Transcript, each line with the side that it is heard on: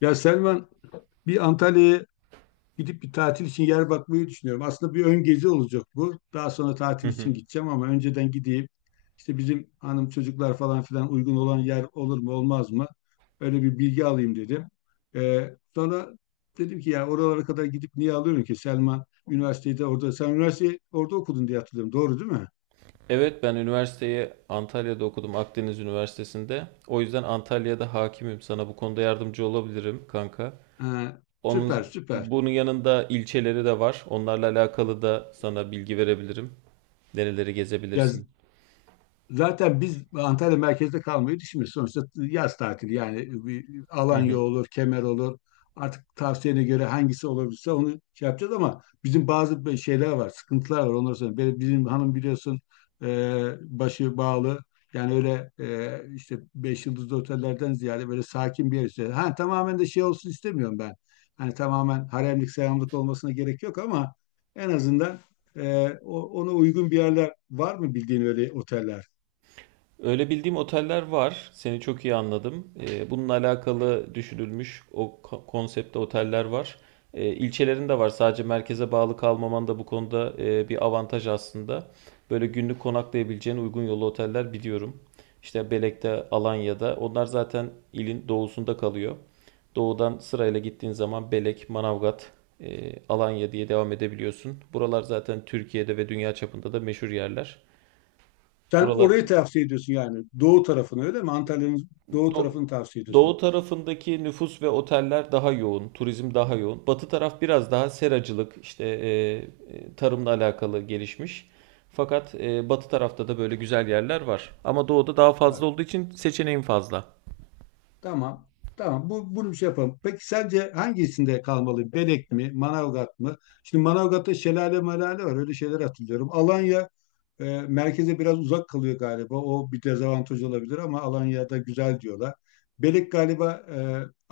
left: Ya Selman, bir Antalya'ya gidip bir tatil için yer bakmayı düşünüyorum. Aslında bir ön gezi olacak bu. Daha sonra
right: Hı
left: tatil
right: hı.
left: için gideceğim ama önceden gideyim. İşte bizim hanım, çocuklar, falan filan uygun olan yer olur mu olmaz mı? Öyle bir bilgi alayım dedim. Sonra dedim ki ya oralara kadar gidip niye alıyorum ki, Selman üniversitede orada. Sen üniversiteyi orada okudun diye hatırlıyorum. Doğru değil mi?
right: Evet, ben üniversiteyi Antalya'da okudum, Akdeniz Üniversitesi'nde. O yüzden Antalya'da hakimim. Sana bu konuda yardımcı olabilirim kanka.
left: Ha, süper
right: Onun
left: süper.
right: bunun yanında ilçeleri de var. Onlarla alakalı da sana bilgi verebilirim. Nereleri
left: Ya
right: gezebilirsin?
left: zaten biz Antalya merkezde kalmayı düşünmüyoruz. Sonuçta yaz tatili, yani bir Alanya olur, Kemer olur. Artık tavsiyene göre hangisi olabilirse onu şey yapacağız, ama bizim bazı şeyler var, sıkıntılar var. Onları sonra benim, bizim hanım biliyorsun, e, başı bağlı. Yani öyle, işte beş yıldızlı otellerden ziyade böyle sakin bir yer istiyor. Ha, tamamen de şey olsun istemiyorum ben. Hani tamamen haremlik selamlık olmasına gerek yok ama en azından ona uygun bir yerler var mı, bildiğin öyle oteller?
right: Öyle bildiğim oteller var. Seni çok iyi anladım. Bununla alakalı düşünülmüş konsepte oteller var. İlçelerinde var. Sadece merkeze bağlı kalmaman da bu konuda bir avantaj aslında. Böyle günlük konaklayabileceğin uygun yolu oteller biliyorum. İşte Belek'te, Alanya'da. Onlar zaten ilin doğusunda kalıyor. Doğudan sırayla gittiğin zaman Belek, Manavgat, Alanya diye devam edebiliyorsun. Buralar zaten Türkiye'de ve dünya çapında da meşhur yerler.
left: Sen
right: Buralar
left: orayı tavsiye ediyorsun yani. Doğu tarafını öyle mi? Antalya'nın doğu
right: Do-
left: tarafını tavsiye ediyorsun.
right: doğu tarafındaki nüfus ve oteller daha yoğun, turizm daha yoğun. Batı taraf biraz daha seracılık, işte tarımla alakalı gelişmiş. Fakat batı tarafta da böyle güzel yerler var. Ama doğuda daha fazla
left: Var.
right: olduğu için seçeneğin fazla.
left: Tamam. Tamam. Bunu bir şey yapalım. Peki sence hangisinde kalmalı? Belek mi? Manavgat mı? Şimdi Manavgat'ta şelale malale var. Öyle şeyler hatırlıyorum. Alanya merkeze biraz uzak kalıyor galiba. O bir dezavantaj olabilir ama Alanya'da güzel diyorlar. Belek galiba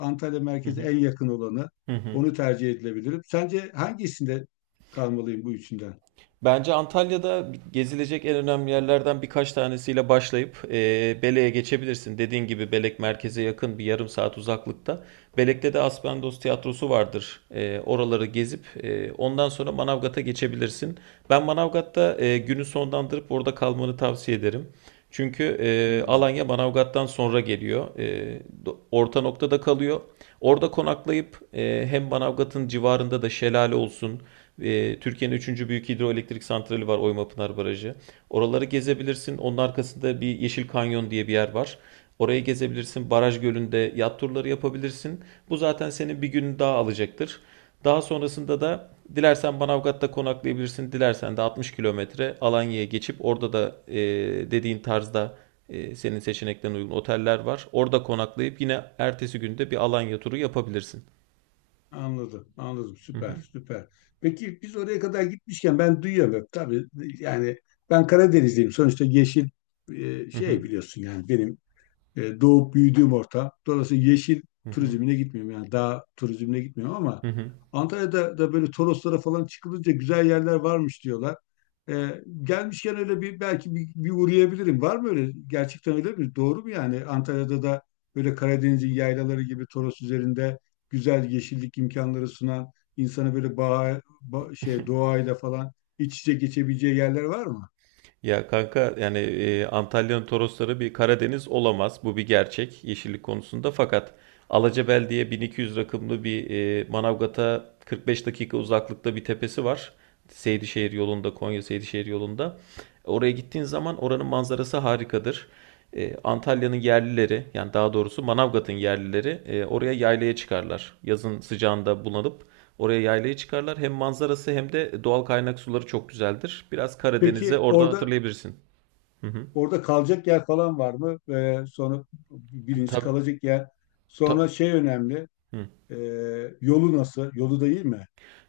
left: Antalya
right: Hı
left: merkeze
right: hı.
left: en yakın olanı.
right: Hı hı.
left: Onu tercih edilebilir. Sence hangisinde kalmalıyım bu üçünden?
right: Bence Antalya'da gezilecek en önemli yerlerden birkaç tanesiyle başlayıp Belek'e geçebilirsin. Dediğin gibi Belek merkeze yakın, bir yarım saat uzaklıkta. Belek'te de Aspendos Tiyatrosu vardır. Oraları gezip ondan sonra Manavgat'a geçebilirsin. Ben Manavgat'ta günü sonlandırıp orada kalmanı tavsiye ederim. Çünkü
left: Hmm.
right: Alanya Manavgat'tan sonra geliyor. Orta noktada kalıyor. Orada konaklayıp hem Manavgat'ın civarında da şelale olsun, Türkiye'nin üçüncü büyük hidroelektrik santrali var, Oymapınar Barajı. Oraları gezebilirsin. Onun arkasında bir Yeşil Kanyon diye bir yer var. Orayı gezebilirsin. Baraj gölünde yat turları yapabilirsin. Bu zaten senin bir gününü daha alacaktır. Daha sonrasında da dilersen Manavgat'ta konaklayabilirsin. Dilersen de 60 kilometre Alanya'ya geçip orada da dediğin tarzda senin seçeneklerine uygun oteller var. Orada konaklayıp yine ertesi günde bir Alanya turu yapabilirsin.
left: Anladım, anladım.
right: Hı hı.
left: Süper, süper. Peki biz oraya kadar gitmişken, ben duyuyorum tabii, yani ben Karadenizliyim. Sonuçta yeşil,
right: Hı hı.
left: şey, biliyorsun yani benim doğup büyüdüğüm ortam. Dolayısıyla yeşil
right: Hı hı.
left: turizmine gitmiyorum. Yani dağ turizmine gitmiyorum ama
right: Hı hı.
left: Antalya'da da böyle Toroslara falan çıkılınca güzel yerler varmış diyorlar. E, gelmişken öyle bir, belki bir uğrayabilirim. Var mı öyle? Gerçekten öyle mi? Doğru mu yani? Antalya'da da böyle Karadeniz'in yaylaları gibi Toros üzerinde güzel yeşillik imkanları sunan, insana böyle şey, doğayla falan iç içe geçebileceği yerler var mı?
right: Ya kanka, yani Antalya'nın Torosları bir Karadeniz olamaz. Bu bir gerçek yeşillik konusunda. Fakat Alacabel diye 1200 rakımlı bir, Manavgat'a 45 dakika uzaklıkta bir tepesi var. Seydişehir yolunda, Konya Seydişehir yolunda. Oraya gittiğin zaman oranın manzarası harikadır. Antalya'nın yerlileri, yani daha doğrusu Manavgat'ın yerlileri, oraya yaylaya çıkarlar. Yazın sıcağında bulanıp oraya yaylayı çıkarlar. Hem manzarası hem de doğal kaynak suları çok güzeldir. Biraz Karadeniz'e
left: Peki
right: oradan
left: orada,
right: hatırlayabilirsin. Hı hı.
left: kalacak yer falan var mı? Sonra, birincisi
right: Tabii,
left: kalacak yer. Sonra
right: ta-
left: şey önemli.
right: hı.
left: e, yolu nasıl? Yolu da iyi mi?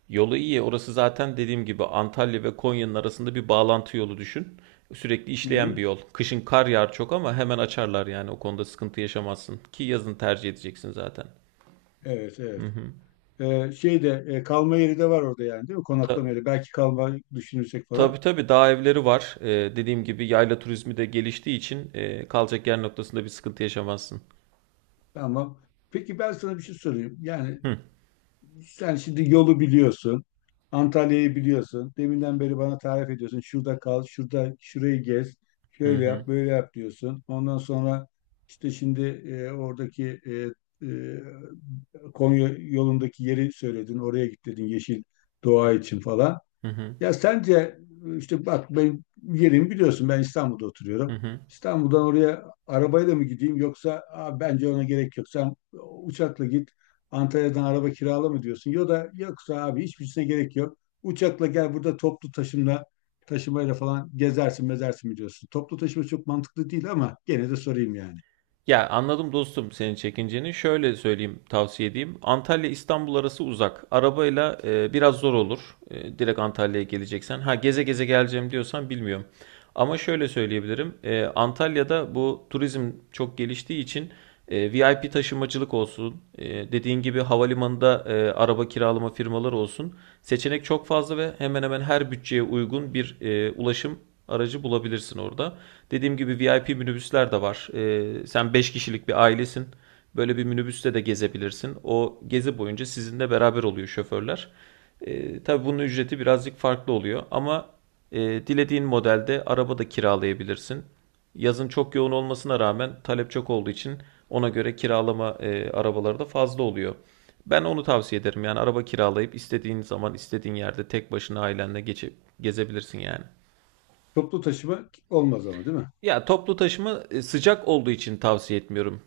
right: Yolu iyi. Orası zaten dediğim gibi Antalya ve Konya'nın arasında bir bağlantı yolu, düşün. Sürekli
left: Hı
right: işleyen
left: hı.
right: bir yol. Kışın kar yağar çok ama hemen açarlar yani. O konuda sıkıntı yaşamazsın. Ki yazın tercih edeceksin zaten.
left: Evet,
right: Hı
left: evet.
right: hı.
left: Şey de, kalma yeri de var orada yani, değil mi?
right: Ta-
left: Konaklama yeri. Belki kalma düşünürsek falan.
right: tabii tabii, dağ evleri var. Dediğim gibi yayla turizmi de geliştiği için kalacak yer noktasında bir sıkıntı yaşamazsın.
left: Tamam. Peki ben sana bir şey sorayım. Yani
right: Hı
left: sen şimdi yolu biliyorsun. Antalya'yı biliyorsun. Deminden beri bana tarif ediyorsun. Şurada kal, şurada şurayı gez.
right: hı,
left: Şöyle
right: hı
left: yap, böyle yap diyorsun. Ondan sonra işte, şimdi oradaki, e, Konya yolundaki yeri söyledin. Oraya git dedin, yeşil doğa için falan.
right: hı,
left: Ya sence, işte bak, benim yerimi biliyorsun, ben İstanbul'da
right: hı.
left: oturuyorum.
right: Hı.
left: İstanbul'dan oraya arabayla mı gideyim, yoksa bence ona gerek yok. Sen uçakla git, Antalya'dan araba kirala" mı diyorsun? Ya da yoksa "abi hiçbirisine gerek yok. Uçakla gel, burada toplu taşımayla falan gezersin mezersin" mi diyorsun? Toplu taşıma çok mantıklı değil ama gene de sorayım yani.
right: Ya anladım dostum, senin çekinceni. Şöyle söyleyeyim, tavsiye edeyim. Antalya İstanbul arası uzak. Arabayla biraz zor olur. Direkt Antalya'ya geleceksen. Ha, geze geze geleceğim diyorsan bilmiyorum. Ama şöyle söyleyebilirim. Antalya'da bu turizm çok geliştiği için VIP taşımacılık olsun, dediğin gibi havalimanında araba kiralama firmaları olsun. Seçenek çok fazla ve hemen hemen her bütçeye uygun bir ulaşım aracı bulabilirsin orada. Dediğim gibi VIP minibüsler de var. Sen 5 kişilik bir ailesin. Böyle bir minibüste de gezebilirsin. O gezi boyunca sizinle beraber oluyor şoförler. Tabii bunun ücreti birazcık farklı oluyor ama dilediğin modelde araba da kiralayabilirsin. Yazın çok yoğun olmasına rağmen talep çok olduğu için ona göre kiralama arabaları da fazla oluyor. Ben onu tavsiye ederim. Yani araba kiralayıp istediğin zaman istediğin yerde tek başına ailenle geçip gezebilirsin yani.
left: Toplu taşıma olmaz ama, değil mi?
right: Ya toplu taşıma sıcak olduğu için tavsiye etmiyorum.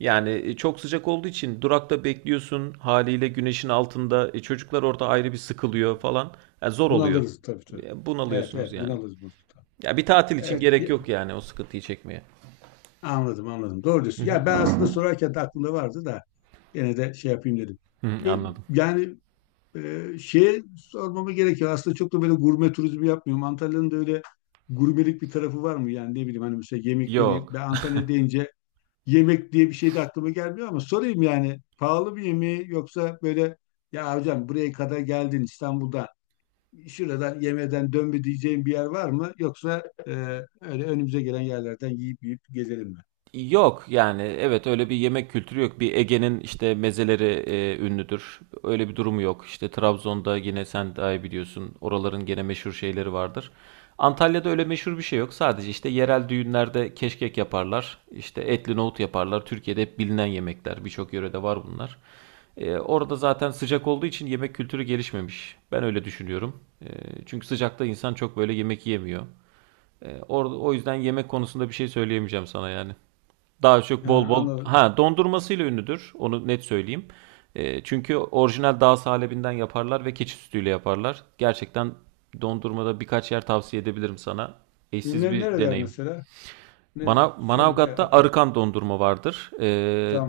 right: Yani çok sıcak olduğu için durakta bekliyorsun, haliyle güneşin altında çocuklar orada ayrı bir sıkılıyor falan. Yani zor oluyor.
left: Bunalırız, tabii tabii. Evet
right: Bunalıyorsunuz
left: evet,
right: yani.
left: bunalırız. Mustafa.
right: Ya bir tatil için
left: Evet.
right: gerek yok yani, o sıkıntıyı çekmeye.
left: Anladım anladım. Doğru diyorsun. Ya ben aslında sorarken de aklımda vardı da, gene de şey yapayım dedim.
right: Hı,
left: Ve
right: anladım.
left: yani şey sormamı gerekiyor. Aslında çok da böyle gurme turizmi yapmıyorum. Antalya'nın da öyle gurmelik bir tarafı var mı? Yani ne bileyim, hani mesela yemekleri,
right: Yok.
left: ben Antalya deyince yemek diye bir şey de aklıma gelmiyor ama sorayım yani. Pahalı bir yemeği, yoksa böyle "ya hocam buraya kadar geldin İstanbul'dan, şuradan yemeden dönme" diyeceğim bir yer var mı? Yoksa öyle önümüze gelen yerlerden yiyip yiyip gezelim mi?
right: Yok yani, evet, öyle bir yemek kültürü yok. Bir Ege'nin işte mezeleri ünlüdür. Öyle bir durumu yok. İşte Trabzon'da yine sen daha iyi biliyorsun. Oraların gene meşhur şeyleri vardır. Antalya'da öyle meşhur bir şey yok. Sadece işte yerel düğünlerde keşkek yaparlar. İşte etli nohut yaparlar. Türkiye'de hep bilinen yemekler. Birçok yörede var bunlar. Orada zaten sıcak olduğu için yemek kültürü gelişmemiş. Ben öyle düşünüyorum. Çünkü sıcakta insan çok böyle yemek yemiyor. Orada o yüzden yemek konusunda bir şey söyleyemeyeceğim sana yani. Daha çok bol
left: Ha,
right: bol
left: anladım.
right: dondurmasıyla ünlüdür. Onu net söyleyeyim. Çünkü orijinal dağ salebinden yaparlar ve keçi sütüyle yaparlar. Gerçekten dondurmada birkaç yer tavsiye edebilirim sana. Eşsiz
left: Ne,
right: bir
left: nereler
right: deneyim.
left: mesela? Ne söyle de
right: Manavgat'ta
left: akıl.
right: arıkan dondurma vardır.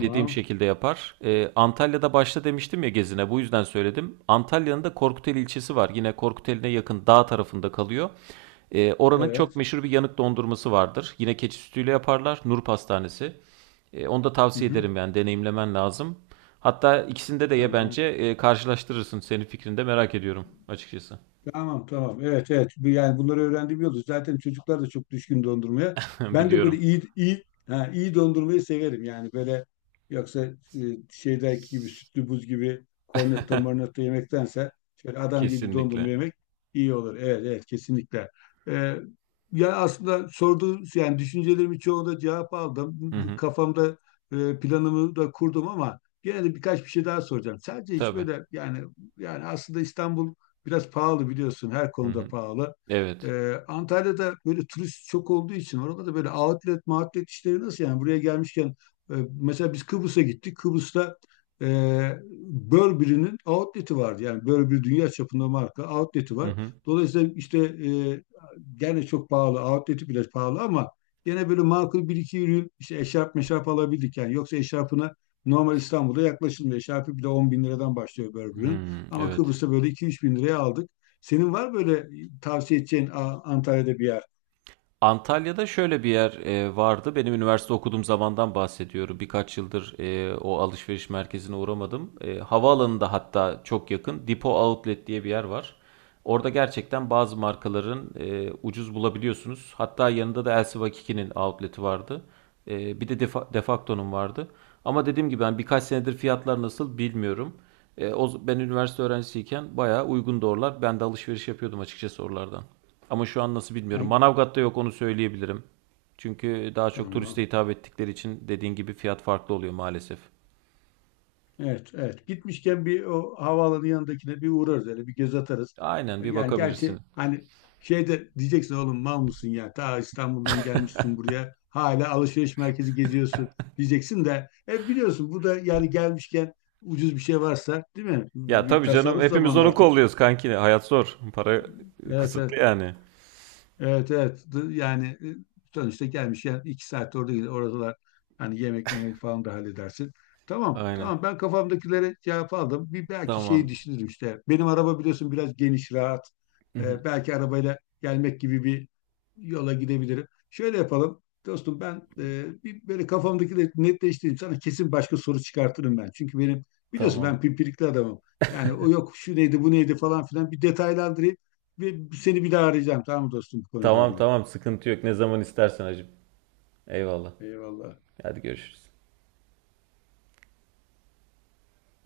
right: Dediğim şekilde yapar. Antalya'da başta demiştim ya, gezine bu yüzden söyledim. Antalya'nın da Korkuteli ilçesi var. Yine Korkuteli'ne yakın dağ tarafında kalıyor. Oranın çok
left: Evet.
right: meşhur bir yanık dondurması vardır. Yine keçi sütüyle yaparlar. Nur Pastanesi. Onu da
left: Hı
right: tavsiye
left: hı.
right: ederim, yani deneyimlemen lazım. Hatta ikisinde de ye bence.
left: Tamam.
right: Karşılaştırırsın. Senin fikrini de merak ediyorum açıkçası.
left: Tamam tamam. Evet evet. Yani bunları öğrendiğim yolda. Zaten çocuklar da çok düşkün dondurmaya. Ben de böyle
right: Biliyorum.
left: iyi dondurmayı severim. Yani böyle, yoksa e, şeydeki gibi sütlü buz gibi kornetto marnetto yemektense, şöyle adam gibi dondurma
right: Kesinlikle.
left: yemek iyi olur. Evet evet, kesinlikle. Ee, ya aslında sorduğun yani düşüncelerimin çoğunda cevap aldım.
right: Hı hı.
left: Kafamda planımı da kurdum ama gene de birkaç bir şey daha soracağım. Sadece hiç
right: Tabii.
left: böyle yani, aslında İstanbul biraz pahalı, biliyorsun her
right: Hı
left: konuda
right: hı.
left: pahalı.
right: Evet.
left: Antalya'da böyle turist çok olduğu için orada da böyle outlet mağutlet işleri nasıl, yani buraya gelmişken. e, Mesela biz Kıbrıs'a gittik. Kıbrıs'ta e, Burberry'nin outlet'i vardı. Yani Burberry, dünya çapında marka, outlet'i
right: Hı
left: var.
right: hı.
left: Dolayısıyla işte gene çok pahalı, outlet'i bile pahalı ama gene böyle makul bir iki ürün, işte eşarp meşarp alabildik. Yani yoksa eşarpına normal İstanbul'da yaklaşılmıyor. Eşarpı bile 10 bin liradan başlıyor Burberry'nin.
right: Hımm,
left: Ama
right: evet.
left: Kıbrıs'ta böyle iki üç bin liraya aldık. Senin var böyle tavsiye edeceğin Antalya'da bir yer?
right: Antalya'da şöyle bir yer vardı. Benim üniversite okuduğum zamandan bahsediyorum. Birkaç yıldır o alışveriş merkezine uğramadım. Havaalanında hatta çok yakın, Depo Outlet diye bir yer var. Orada gerçekten bazı markaların ucuz bulabiliyorsunuz. Hatta yanında da LC-Vakiki'nin outlet'i vardı. Bir de Defacto'nun vardı. Ama dediğim gibi ben birkaç senedir fiyatlar nasıl bilmiyorum. Ben üniversite öğrencisiyken bayağı uygun oralar. Ben de alışveriş yapıyordum açıkçası oralardan. Ama şu an nasıl bilmiyorum.
left: Ay,
right: Manavgat'ta yok, onu söyleyebilirim. Çünkü daha çok turiste
left: tamam.
right: hitap ettikleri için dediğin gibi fiyat farklı oluyor maalesef.
left: Evet, evet. Gitmişken bir o havaalanı yanındakine bir uğrarız, öyle bir göz atarız.
right: Aynen, bir
left: Yani gerçi
right: bakabilirsin.
left: hani şeyde diyeceksin, "oğlum mal mısın ya? Ta İstanbul'dan gelmişsin buraya, Hala alışveriş merkezi geziyorsun" diyeceksin de, e biliyorsun bu da, yani gelmişken ucuz bir şey varsa, değil mi?
right: Ya
left: Bir
right: tabii canım,
left: tasarruf
right: hepimiz
left: zamanı
right: onu
left: artık.
right: kolluyoruz kanki. Hayat zor. Para
left: Evet evet.
right: kısıtlı yani.
left: Evet evet, yani sonuçta gelmiş, yani 2 saat orada gider oradalar, hani yemek memek falan da halledersin. Tamam
right: Aynen.
left: tamam, ben kafamdakilere cevap aldım. Bir belki şeyi
right: Tamam.
left: düşünürüm işte. Benim araba, biliyorsun, biraz geniş, rahat. Belki arabayla gelmek gibi bir yola gidebilirim. Şöyle yapalım dostum, ben bir böyle kafamdakileri netleştireyim. Sana kesin başka soru çıkartırım ben. Çünkü benim, biliyorsun,
right: Tamam.
left: ben pimpirikli adamım. Yani o yok, şu neydi, bu neydi falan filan, bir detaylandırayım. Ve seni bir daha arayacağım, tamam mı dostum, bu konuyla
right: Tamam
left: ilgili.
right: tamam, sıkıntı yok. Ne zaman istersen hacım. Eyvallah.
left: Eyvallah.
right: Hadi görüşürüz.